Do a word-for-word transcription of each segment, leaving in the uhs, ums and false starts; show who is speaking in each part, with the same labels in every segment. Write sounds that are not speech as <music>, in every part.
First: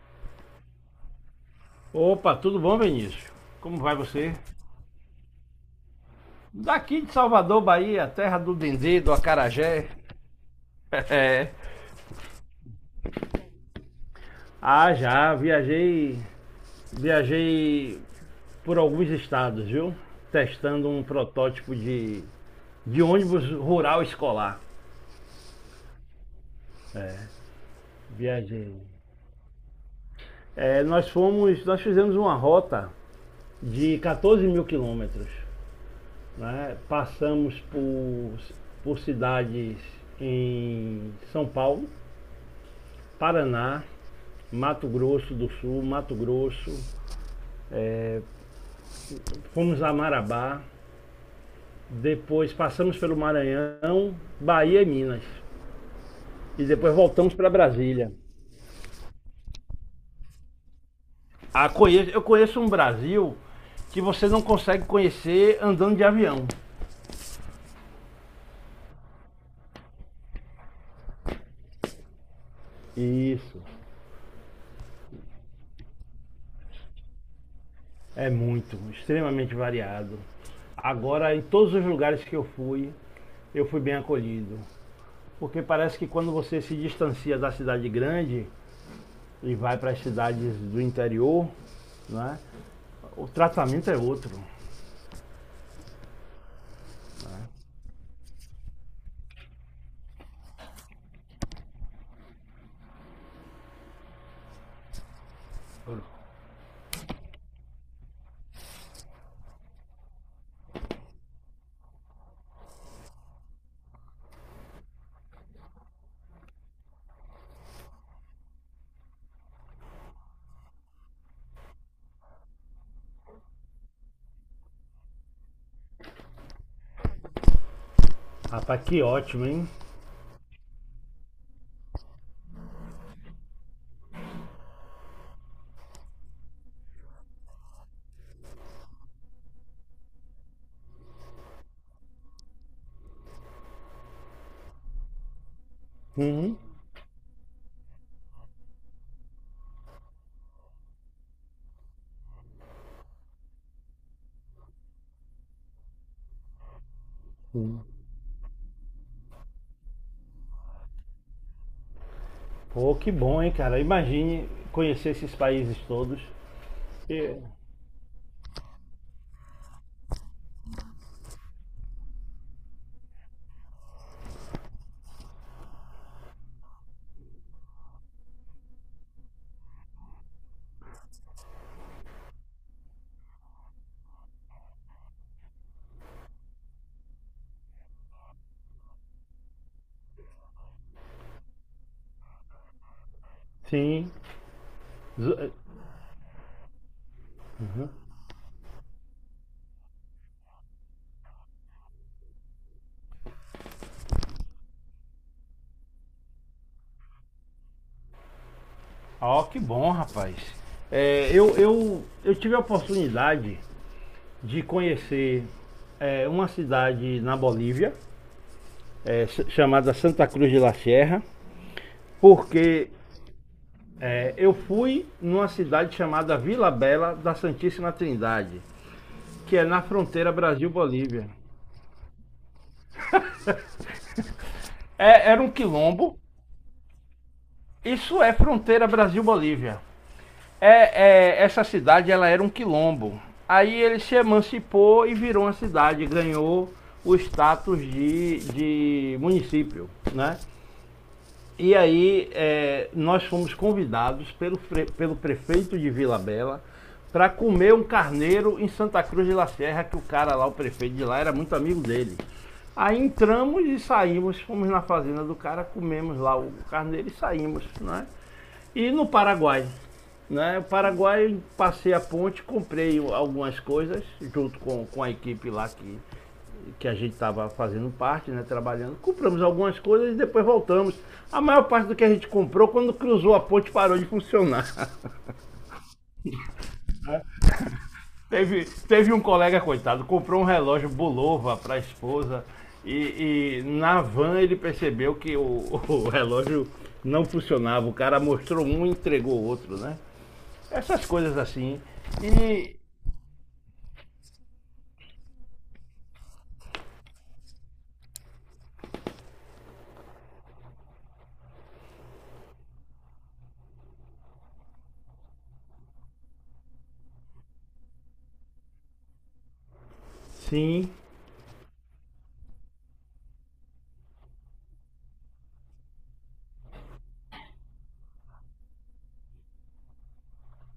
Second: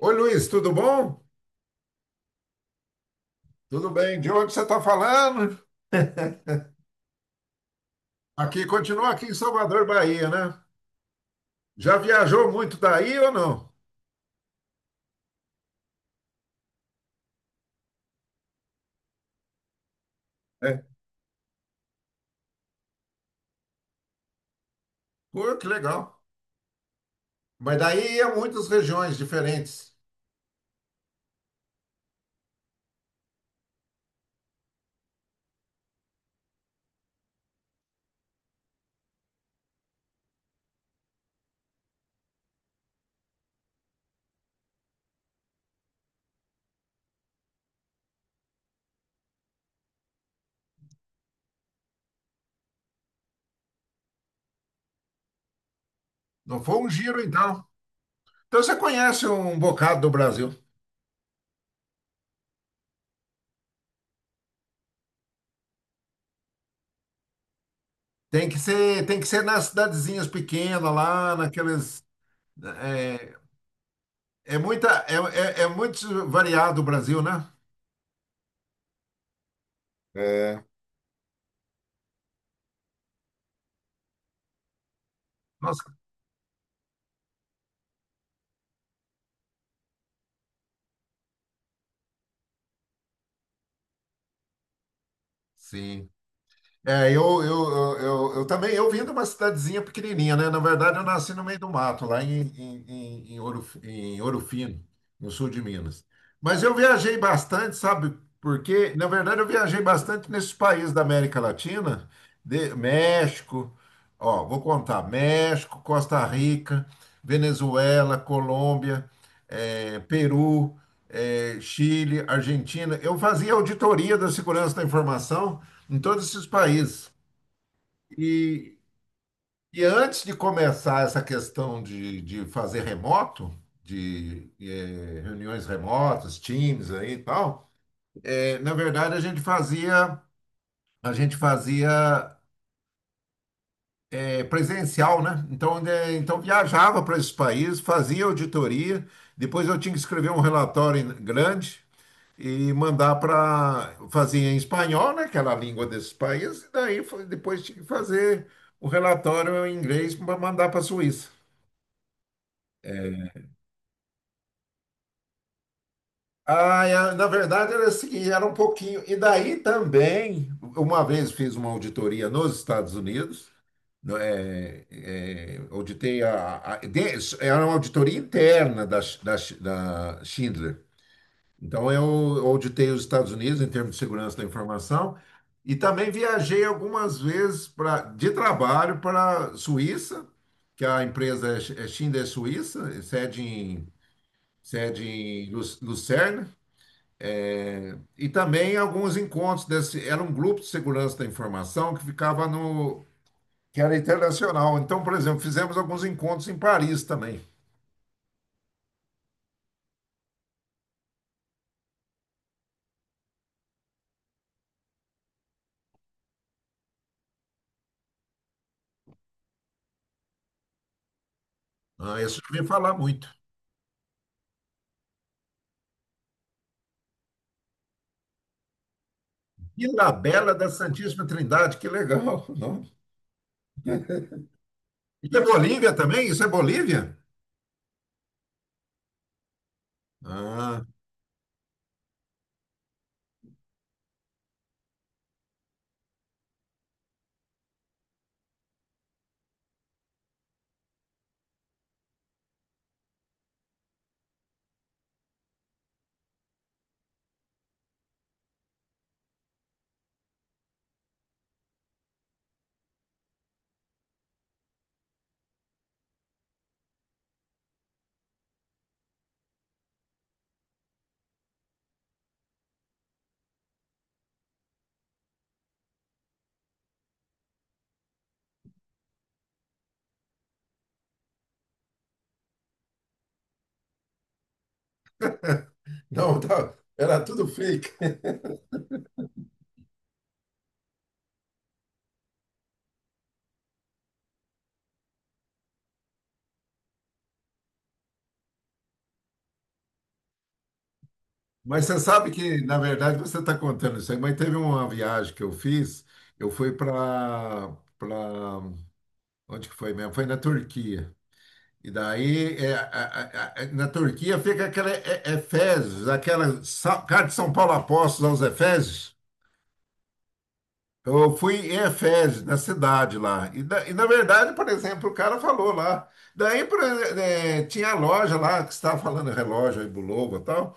Speaker 1: Oi, Luiz, tudo bom?
Speaker 2: Opa, tudo bom, Benício? Como
Speaker 1: Tudo
Speaker 2: vai
Speaker 1: bem? De
Speaker 2: você?
Speaker 1: onde você está falando? <laughs>
Speaker 2: Daqui de Salvador, Bahia, terra do
Speaker 1: Aqui,
Speaker 2: Dendê,
Speaker 1: continua
Speaker 2: do
Speaker 1: aqui em Salvador,
Speaker 2: Acarajé. <laughs>
Speaker 1: Bahia, né?
Speaker 2: É.
Speaker 1: Já viajou muito daí ou não?
Speaker 2: Ah, já, viajei, viajei por alguns estados, viu?
Speaker 1: É.
Speaker 2: Testando um protótipo de, de ônibus rural escolar.
Speaker 1: Pô, que legal.
Speaker 2: É,
Speaker 1: Mas daí ia muitas
Speaker 2: viajei.
Speaker 1: regiões diferentes.
Speaker 2: É, nós fomos, nós fizemos uma rota de quatorze mil quilômetros, né? Passamos por, por cidades em São Paulo, Paraná, Mato Grosso do Sul, Mato Grosso, é, fomos a Marabá, depois passamos pelo Maranhão, Bahia e Minas.
Speaker 1: Não
Speaker 2: E
Speaker 1: foi um
Speaker 2: depois
Speaker 1: giro,
Speaker 2: voltamos para
Speaker 1: então.
Speaker 2: Brasília.
Speaker 1: Então você conhece um bocado do Brasil.
Speaker 2: Ah, conheço- eu conheço um Brasil que você não consegue conhecer andando de avião.
Speaker 1: Tem que ser, tem que ser nas cidadezinhas pequenas, lá naqueles. É,
Speaker 2: Isso.
Speaker 1: é muita, é, é, é muito variado o Brasil, né?
Speaker 2: É muito, extremamente variado.
Speaker 1: É.
Speaker 2: Agora, em todos os lugares que eu fui, eu fui bem acolhido. Porque
Speaker 1: Nossa,
Speaker 2: parece que quando você se distancia da cidade grande e vai para as cidades do interior, né, o tratamento é outro.
Speaker 1: sim. É, eu, eu, eu, eu, eu também, eu vim de uma cidadezinha pequenininha, né? Na verdade, eu nasci no meio do mato, lá em, em, em, em Ouro, em Ouro Fino, no sul de Minas. Mas eu viajei bastante, sabe? Porque, na verdade, eu viajei bastante nesses países da América Latina, de- México, ó, vou contar: México, Costa Rica, Venezuela, Colômbia, eh, Peru, eh, Chile, Argentina. Eu fazia auditoria da segurança da informação em todos esses países. E,
Speaker 2: Rapaz, que ótimo, hein?
Speaker 1: e antes de começar essa questão de, de fazer remoto, de eh, reuniões remotas, Teams aí e tal, eh, na verdade a gente fazia a gente fazia eh, presencial, né? Então, né, então
Speaker 2: Uhum.
Speaker 1: viajava para esses países, fazia auditoria, depois eu tinha que escrever um relatório grande e mandar para fazer em espanhol, né, aquela língua desses países, e daí foi- depois tinha que fazer o relatório em inglês para mandar para a Suíça.
Speaker 2: Pô, que bom, hein, cara? Imagine conhecer esses países todos.
Speaker 1: Ah, é, na
Speaker 2: E-
Speaker 1: verdade era o seguinte, era um pouquinho. E daí também, uma vez fiz uma auditoria nos Estados Unidos, no- é, é, auditei a, a- de- era uma auditoria interna da, Sch- da, Sch- da Schindler. Então, eu auditei os Estados Unidos em termos de segurança da informação e também viajei algumas vezes pra, de trabalho para a Suíça, que a empresa é Sch- é Schindler Suíça, sede em,
Speaker 2: Sim.
Speaker 1: sede
Speaker 2: Zo- é,
Speaker 1: em Lu- Lucerne, é, e também alguns encontros desse. Era um grupo de segurança da informação que ficava no. Que era internacional. Então, por exemplo, fizemos alguns encontros em Paris também.
Speaker 2: ó, que bom, rapaz. É, eu, eu, eu tive a oportunidade de conhecer é, uma cidade na Bolívia, é, s- chamada Santa Cruz de la Sierra,
Speaker 1: Ah, isso eu ouvi
Speaker 2: porque
Speaker 1: falar muito.
Speaker 2: é, eu fui numa cidade chamada Vila Bela da Santíssima Trindade, que é na fronteira
Speaker 1: Ilhabela da Santíssima
Speaker 2: Brasil-Bolívia.
Speaker 1: Trindade, que legal, <laughs> não?
Speaker 2: É,
Speaker 1: Isso é
Speaker 2: era um
Speaker 1: Bolívia
Speaker 2: quilombo.
Speaker 1: também? Isso é Bolívia?
Speaker 2: Isso é fronteira Brasil-Bolívia.
Speaker 1: Ah,
Speaker 2: É, é, essa cidade ela era um quilombo. Aí ele se emancipou e virou uma cidade, ganhou o status de, de município, né? E aí é, nós fomos convidados pelo, pelo prefeito de Vila Bela para comer um carneiro em Santa Cruz de La Serra, que o cara lá, o prefeito de lá, era muito amigo dele. Aí entramos e saímos, fomos na fazenda do cara, comemos lá o carneiro e saímos, né? E no Paraguai, né? O Paraguai, passei a ponte, comprei algumas coisas junto com, com a equipe lá que que a gente estava fazendo parte, né, trabalhando, compramos algumas coisas e depois voltamos. A maior parte do que a gente comprou, quando cruzou a ponte, parou de funcionar.
Speaker 1: <laughs> não, tá, era tudo fake.
Speaker 2: <laughs> Teve,
Speaker 1: <laughs>
Speaker 2: teve um colega, coitado, comprou um relógio Bulova para a esposa e, e na van ele percebeu que o, <laughs> o relógio não funcionava. O cara mostrou um e entregou o outro, né? Essas coisas assim.
Speaker 1: Mas você sabe que,
Speaker 2: E
Speaker 1: na verdade, você está contando isso aí, mas teve uma viagem que eu fiz, eu fui para para onde que foi mesmo? Foi na Turquia. E daí, é, a- a- a- na Turquia fica aquela, é, é Efésios, aquela Sa- carta de São Paulo Apóstolos aos Efésios.
Speaker 2: sim,
Speaker 1: Eu fui em Efés, na cidade lá. E, na e na verdade, por exemplo, o cara falou lá. Daí por exe- eh, tinha a loja lá que você estava falando, relógio aí, Bulova e tal.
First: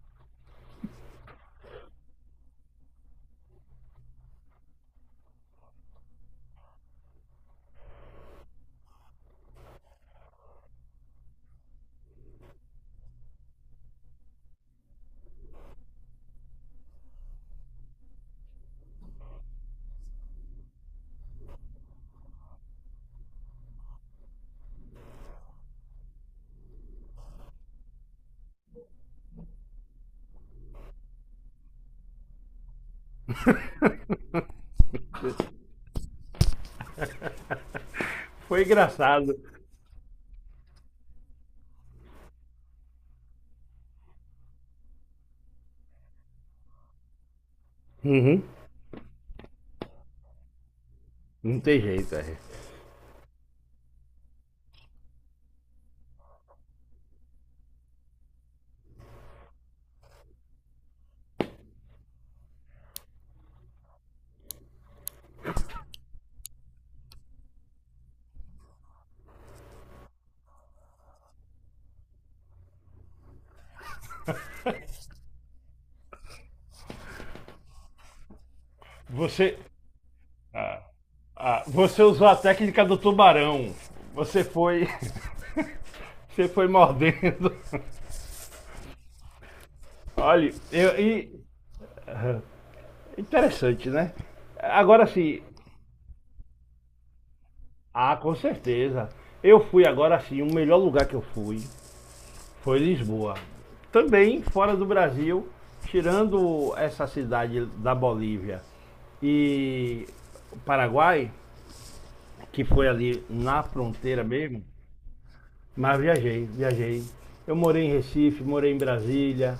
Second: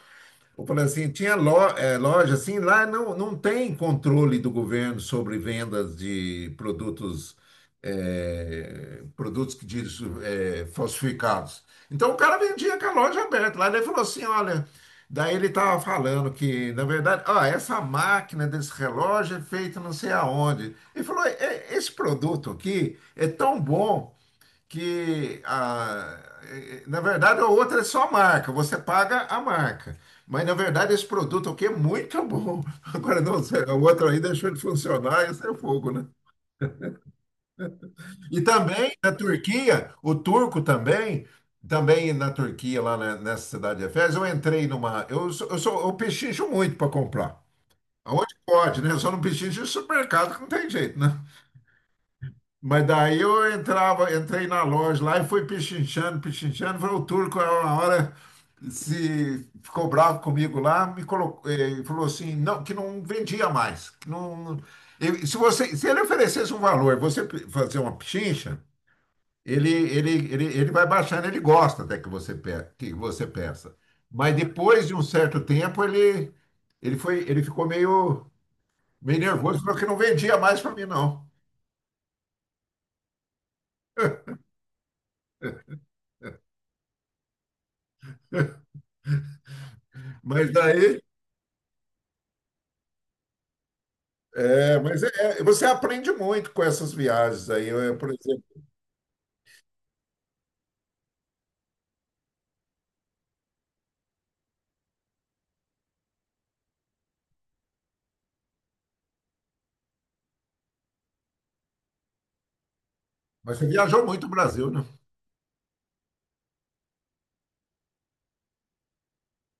Speaker 1: Eu falei assim: tinha lo- eh, loja, assim, lá não, não tem controle do governo sobre vendas de produtos, eh, produtos que diz, eh, falsificados. Então o cara vendia com a loja aberta. Lá ele falou assim, olha, daí ele estava falando que, na verdade, ó, essa máquina desse relógio é feita não sei aonde. Ele falou: "É- esse produto aqui é tão bom que a- eh, na verdade a outra é só marca, você paga a marca. Mas na verdade esse produto aqui é muito bom." <laughs> Agora não, sei, a outra aí deixou de funcionar, isso é fogo, né? E
Speaker 2: foi
Speaker 1: também na
Speaker 2: engraçado.
Speaker 1: Turquia, o turco também, também na Turquia, lá na- nessa cidade de Efes eu entrei numa. Eu, sou- eu, sou, eu pechincho muito para comprar. Aonde
Speaker 2: Uhum.
Speaker 1: pode, né? Eu só não pechincho em supermercado, que não tem jeito, né?
Speaker 2: Não tem jeito, é.
Speaker 1: Mas daí eu entrava, entrei na loja lá e fui pichinchando, pichinchando. Falei, o turco, é uma hora, se ficou bravo comigo lá, me colocou, eh, falou assim, não, que não vendia mais. Que não, eu- se você, se ele oferecesse um valor, você pe- fazer uma pechincha, ele, ele, ele, ele vai baixando, ele gosta até que você, pe- que você peça. Mas depois de um certo tempo, ele, ele foi, ele ficou meio, meio
Speaker 2: Você.
Speaker 1: nervoso, falou que não vendia mais para
Speaker 2: ah,
Speaker 1: mim, não.
Speaker 2: Ah, você usou a técnica do tubarão. Você foi. <laughs> Você foi mordendo.
Speaker 1: Mas
Speaker 2: Olha, eu,
Speaker 1: daí.
Speaker 2: e- interessante, né?
Speaker 1: É, mas
Speaker 2: Agora
Speaker 1: é,
Speaker 2: sim.
Speaker 1: é, você aprende muito com essas viagens aí. Eu, eu, por
Speaker 2: Ah, com
Speaker 1: exemplo,
Speaker 2: certeza. Eu fui agora sim, o melhor lugar que eu fui foi Lisboa. Também fora do Brasil, tirando essa cidade da Bolívia e o Paraguai, que foi ali
Speaker 1: mas
Speaker 2: na
Speaker 1: você viajou
Speaker 2: fronteira
Speaker 1: muito o
Speaker 2: mesmo,
Speaker 1: Brasil, né?
Speaker 2: mas viajei, viajei. Eu morei em Recife, morei em Brasília.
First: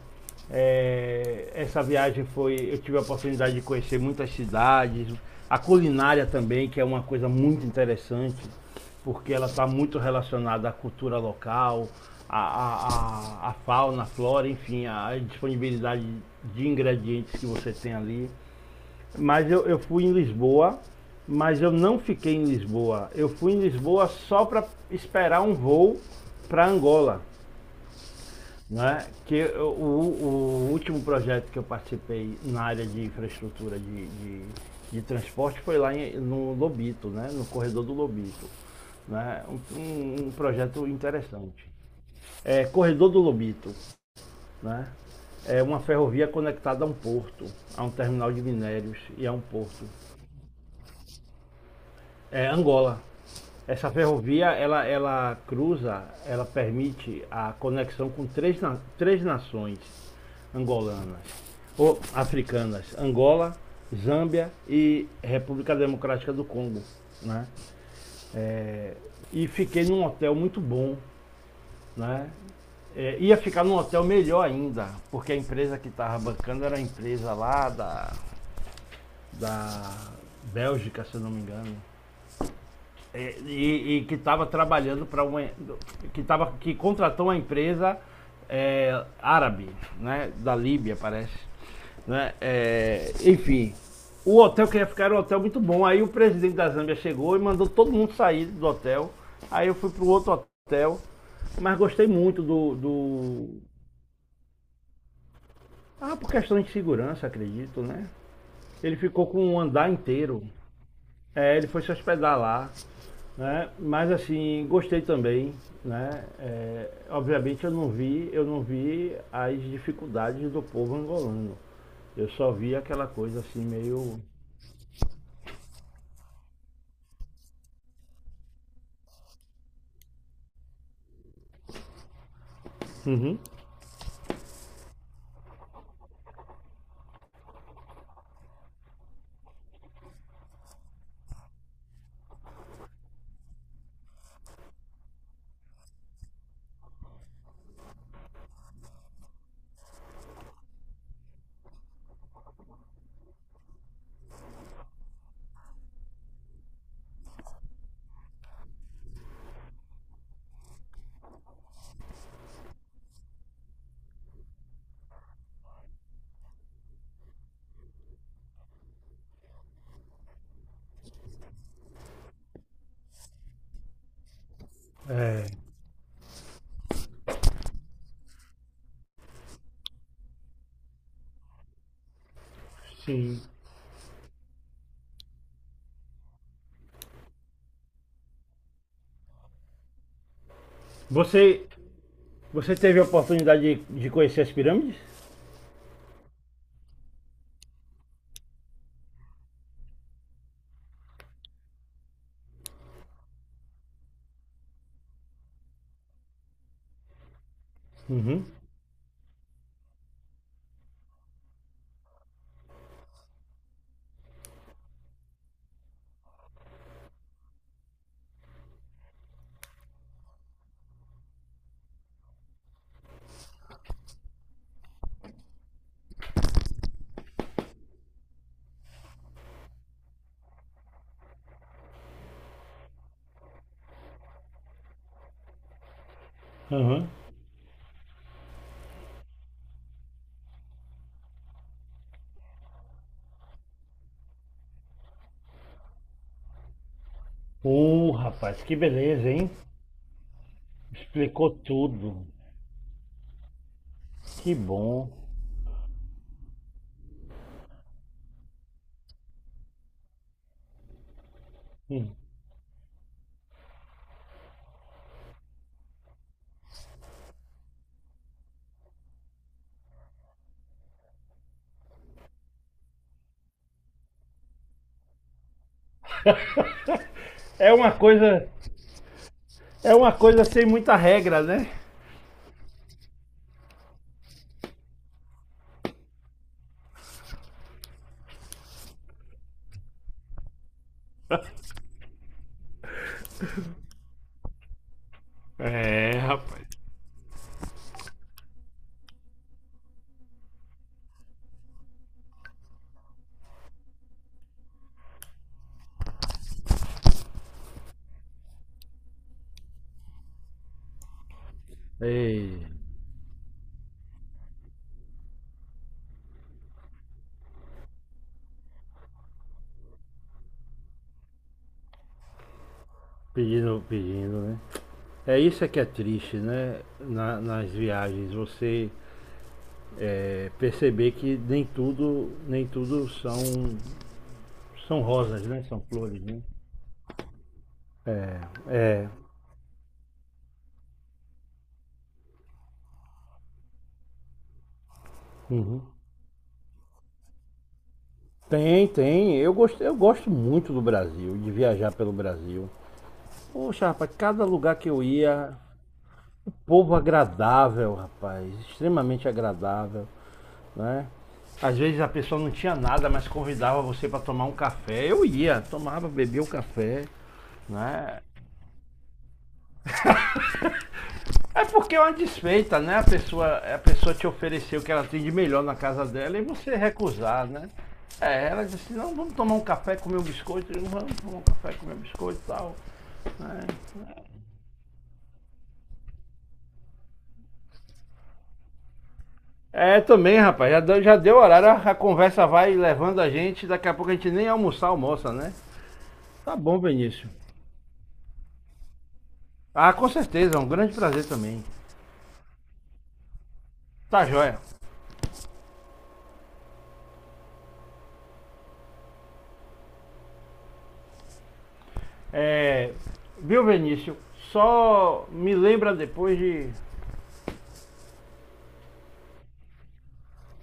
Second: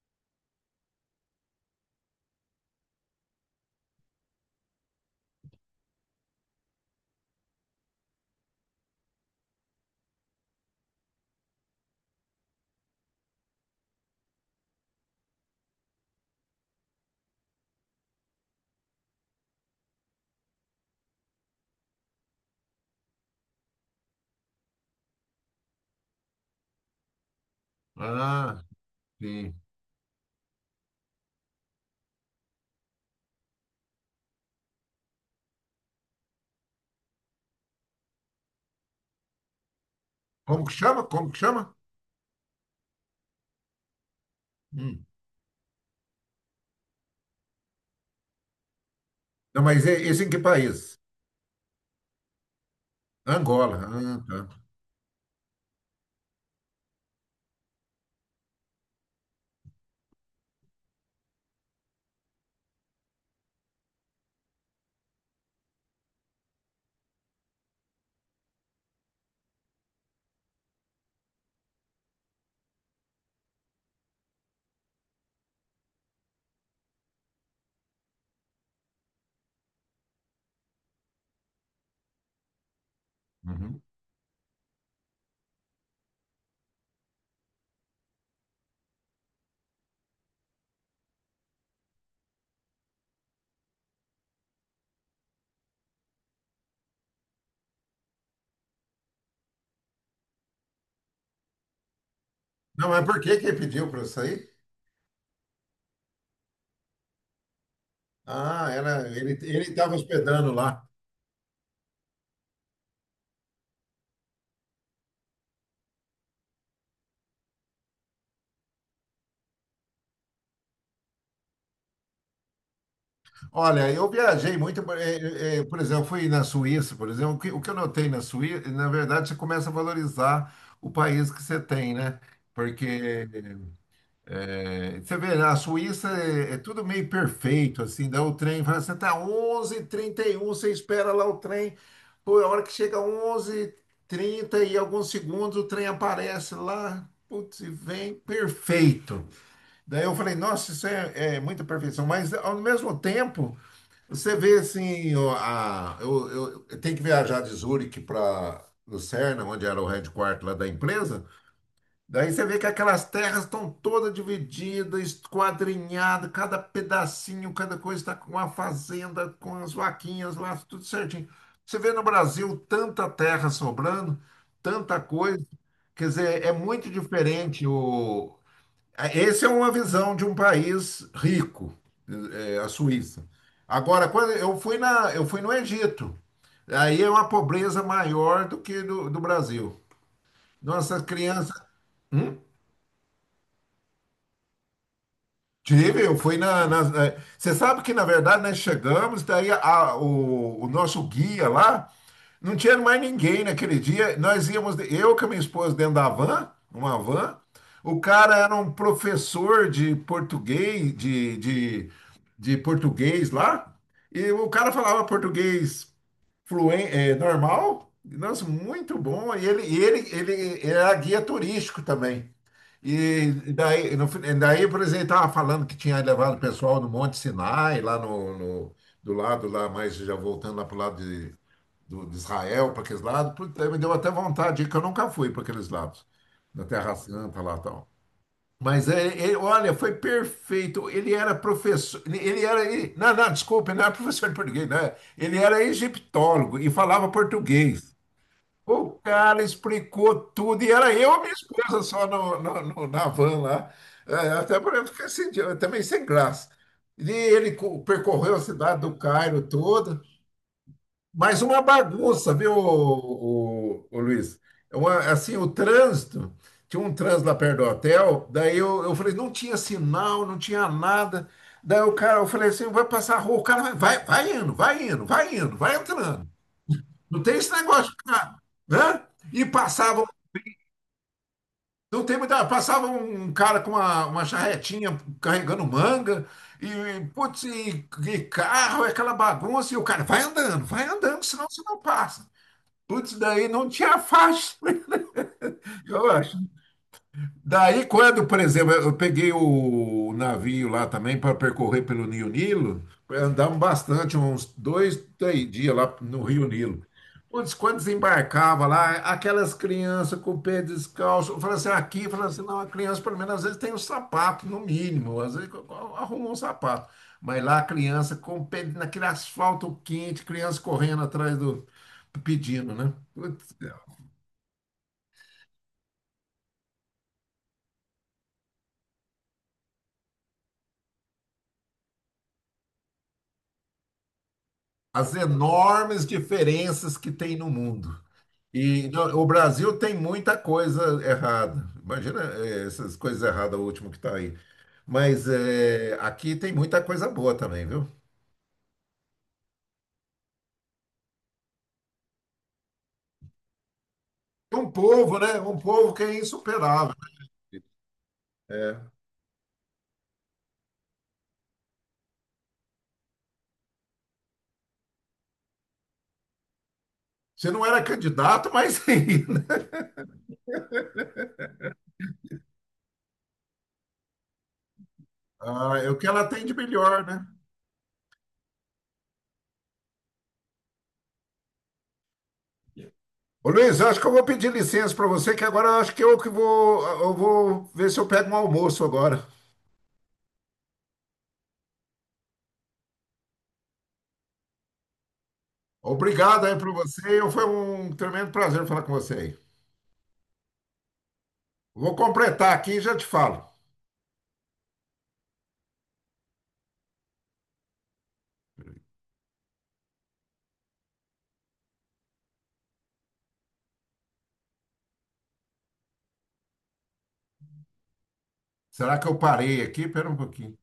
Speaker 2: É, essa viagem foi. Eu tive a oportunidade de conhecer muitas cidades, a culinária também, que é uma coisa muito interessante, porque ela está muito relacionada à cultura local, à, à, à- fauna, à flora, enfim, à disponibilidade de ingredientes que você tem ali. Mas eu, eu fui em Lisboa, mas eu não fiquei em Lisboa. Eu fui em Lisboa só para esperar um voo para Angola.
Speaker 1: Ah,
Speaker 2: Né? Que
Speaker 1: sim.
Speaker 2: eu- o, o último projeto que eu participei na área de infraestrutura de, de, de transporte foi lá em- no Lobito, né? No corredor do Lobito. Né? Um, um- um
Speaker 1: Como que
Speaker 2: projeto
Speaker 1: chama? Como que chama?
Speaker 2: interessante. É, corredor do Lobito. Né?
Speaker 1: Hum.
Speaker 2: É uma ferrovia conectada a um porto, a um terminal de minérios e a um
Speaker 1: Não,
Speaker 2: porto.
Speaker 1: mas e- esse em que país?
Speaker 2: É Angola.
Speaker 1: Angola.
Speaker 2: Essa
Speaker 1: Ah,
Speaker 2: ferrovia,
Speaker 1: tá.
Speaker 2: ela, ela cruza, ela permite a conexão com três, três nações angolanas, ou africanas, Angola, Zâmbia e República Democrática do Congo, né? É, e fiquei num hotel muito bom, né? É, ia ficar num hotel melhor ainda, porque a empresa que estava bancando era a empresa lá da, da Bélgica, se eu não me engano. É,
Speaker 1: Uhum.
Speaker 2: e, e que estava trabalhando para uma que tava, que contratou uma empresa é, árabe, né, da Líbia parece, né? É, enfim, o hotel que ia ficar era um hotel muito bom. Aí o presidente da Zâmbia chegou e mandou todo mundo sair do hotel. Aí eu fui para o outro hotel, mas gostei muito do,
Speaker 1: Não, mas por que que ele
Speaker 2: do
Speaker 1: pediu para sair?
Speaker 2: ah, por questão de segurança, acredito, né?
Speaker 1: Ah,
Speaker 2: Ele
Speaker 1: era,
Speaker 2: ficou
Speaker 1: ele
Speaker 2: com
Speaker 1: ele
Speaker 2: um andar
Speaker 1: estava
Speaker 2: inteiro.
Speaker 1: hospedando lá.
Speaker 2: É, ele foi se hospedar lá, né? Mas assim, gostei também, né? É, obviamente eu não vi, eu não vi as dificuldades do povo angolano. Eu só vi aquela coisa assim
Speaker 1: Olha, eu
Speaker 2: meio.
Speaker 1: viajei muito, eh, eh, por exemplo, fui na Suíça, por exemplo. O que, o que eu notei na Suíça, na verdade, você começa a valorizar o país que você tem, né? Porque.
Speaker 2: Uhum.
Speaker 1: É, você vê, na Suíça é, é tudo meio perfeito, assim, dá o trem, fala, você tá onze e trinta e um, você espera lá o trem, pô, é a hora que chega onze e trinta e trinta e alguns segundos, o trem aparece lá, putz, e vem perfeito. Daí eu falei, nossa, isso é, é muita perfeição, mas ao mesmo tempo, você vê assim, ó, a, eu, eu, eu tenho que viajar de Zurique para Lucerna, onde era o headquarter lá da empresa. Daí você vê que aquelas terras estão todas divididas, esquadrinhadas, cada pedacinho, cada coisa está com uma fazenda, com as vaquinhas lá, tudo certinho. Você vê no Brasil tanta terra sobrando, tanta coisa.
Speaker 2: É,
Speaker 1: Quer dizer, é muito diferente o... Essa é uma visão de um país rico, é, a Suíça.
Speaker 2: sim.
Speaker 1: Agora, quando eu fui na, eu fui no Egito, aí é uma pobreza maior do que do, do Brasil. Nossas crianças...
Speaker 2: Você,
Speaker 1: Hum?
Speaker 2: você teve a oportunidade de, de conhecer as pirâmides?
Speaker 1: Tive, eu fui na, na- na-. Você sabe que, na verdade, nós chegamos, daí a- o, o nosso guia lá, não tinha mais ninguém naquele dia. Nós íamos, de- eu com a minha esposa dentro da van, uma van. O cara
Speaker 2: Uhum.
Speaker 1: era um professor de português, de, de, de português lá, e o cara falava português fluen- é, normal. Nossa, muito bom. E ele, e ele, ele era guia turístico também. E daí, no, fin- daí, por exemplo, ele estava falando que tinha levado o pessoal no Monte Sinai, lá no, no- do lado lá, mas já voltando lá para o lado de, do, de Israel, para aqueles lados. Puta, me deu até vontade de ir, que eu nunca fui para aqueles lados, na Terra
Speaker 2: Aham.
Speaker 1: Santa lá e tal. Mas é, é- olha, foi perfeito. Ele era professor, ele era, e- não, não, desculpa, ele não era professor de português, né? Ele era egiptólogo e falava português.
Speaker 2: Uh, rapaz, que
Speaker 1: O
Speaker 2: beleza,
Speaker 1: cara
Speaker 2: hein?
Speaker 1: explicou tudo e era eu e minha
Speaker 2: Explicou
Speaker 1: esposa só
Speaker 2: tudo.
Speaker 1: no, no- no- na van lá. É,
Speaker 2: Que
Speaker 1: até para eu ficar
Speaker 2: bom.
Speaker 1: sem, também sem graça. E ele co- percorreu a cidade do Cairo toda. Mas uma
Speaker 2: Hum.
Speaker 1: bagunça, viu, o, Luiz? É uma- assim, o trânsito, tinha um trânsito lá perto do hotel, daí eu, eu falei, não tinha sinal, não tinha nada. Daí o cara, eu falei assim, vai passar a rua, o cara vai, vai, vai indo, vai indo, vai indo, vai entrando. Não tem esse
Speaker 2: É
Speaker 1: negócio de
Speaker 2: uma
Speaker 1: ficar,
Speaker 2: coisa,
Speaker 1: né? E
Speaker 2: é
Speaker 1: passava,
Speaker 2: uma coisa sem muita regra, né?
Speaker 1: não tem muita, passava um um cara com uma, uma charretinha carregando manga, e, putz, e, e carro, é aquela bagunça, e o cara vai andando, vai andando, senão você
Speaker 2: <laughs>
Speaker 1: não passa. Putz, daí não tinha faixa, <laughs> eu
Speaker 2: É,
Speaker 1: acho.
Speaker 2: rapaz.
Speaker 1: Daí, quando, por exemplo, eu peguei o navio lá também para percorrer pelo Rio Nilo, andamos bastante, uns dois, três dias lá no Rio Nilo. Putz, quando desembarcava lá, aquelas crianças com o pé descalço, eu falei assim, aqui, eu falei assim, não,
Speaker 2: Ei,
Speaker 1: a criança pelo menos às vezes tem um sapato, no mínimo, às vezes arrumou um sapato. Mas lá a criança com o pé naquele asfalto quente, criança correndo atrás do, pedindo, né? Putz,
Speaker 2: pedindo, pedindo, né? É, isso é que é triste, né? Na- nas viagens, você é, perceber que nem tudo, nem tudo são, são
Speaker 1: as
Speaker 2: rosas, né? São
Speaker 1: enormes
Speaker 2: flores, né?
Speaker 1: diferenças que tem no mundo. E
Speaker 2: É.
Speaker 1: no- o Brasil tem muita coisa errada. Imagina, eh, essas coisas erradas, o último que está aí. Mas
Speaker 2: Uhum.
Speaker 1: eh, aqui tem muita coisa boa também, viu?
Speaker 2: Tem, tem. Eu gosto, eu gosto muito do Brasil, de viajar pelo Brasil. Poxa, rapaz, cada
Speaker 1: É um
Speaker 2: lugar que eu
Speaker 1: povo, né?
Speaker 2: ia,
Speaker 1: Um povo que é
Speaker 2: povo
Speaker 1: insuperável.
Speaker 2: agradável, rapaz,
Speaker 1: É.
Speaker 2: extremamente agradável. Né? Às vezes a pessoa não tinha nada, mas convidava você para tomar um café. Eu ia, tomava, bebia o café,
Speaker 1: Você não era
Speaker 2: né?
Speaker 1: candidato, mas <laughs> ainda.
Speaker 2: É porque é uma desfeita, né? A pessoa, a pessoa te ofereceu o que ela tem de melhor na
Speaker 1: Ah, é o
Speaker 2: casa
Speaker 1: que ela
Speaker 2: dela e
Speaker 1: tem de
Speaker 2: você
Speaker 1: melhor, né?
Speaker 2: recusar, né? É, ela disse, assim, não, vamos tomar um café, comer um biscoito. Eu, vamos tomar um café, comer um biscoito e tal.
Speaker 1: Ô
Speaker 2: Né?
Speaker 1: Luiz, eu acho que eu vou pedir licença para você, que agora eu acho que eu que vou, eu vou ver se eu pego um almoço agora.
Speaker 2: É, também, rapaz, já deu, já deu horário, a, a conversa vai levando a gente, daqui a pouco a gente nem almoçar almoça, né?
Speaker 1: Obrigado aí
Speaker 2: Tá
Speaker 1: para
Speaker 2: bom,
Speaker 1: você.
Speaker 2: Benício.
Speaker 1: Eu- Foi um tremendo prazer falar com você aí.
Speaker 2: Ah, com certeza, é um grande prazer também.
Speaker 1: Vou completar aqui e já te falo.
Speaker 2: Tá joia. É, viu, Benício? Só me lembra depois de
Speaker 1: Será que eu parei aqui? Pera um pouquinho.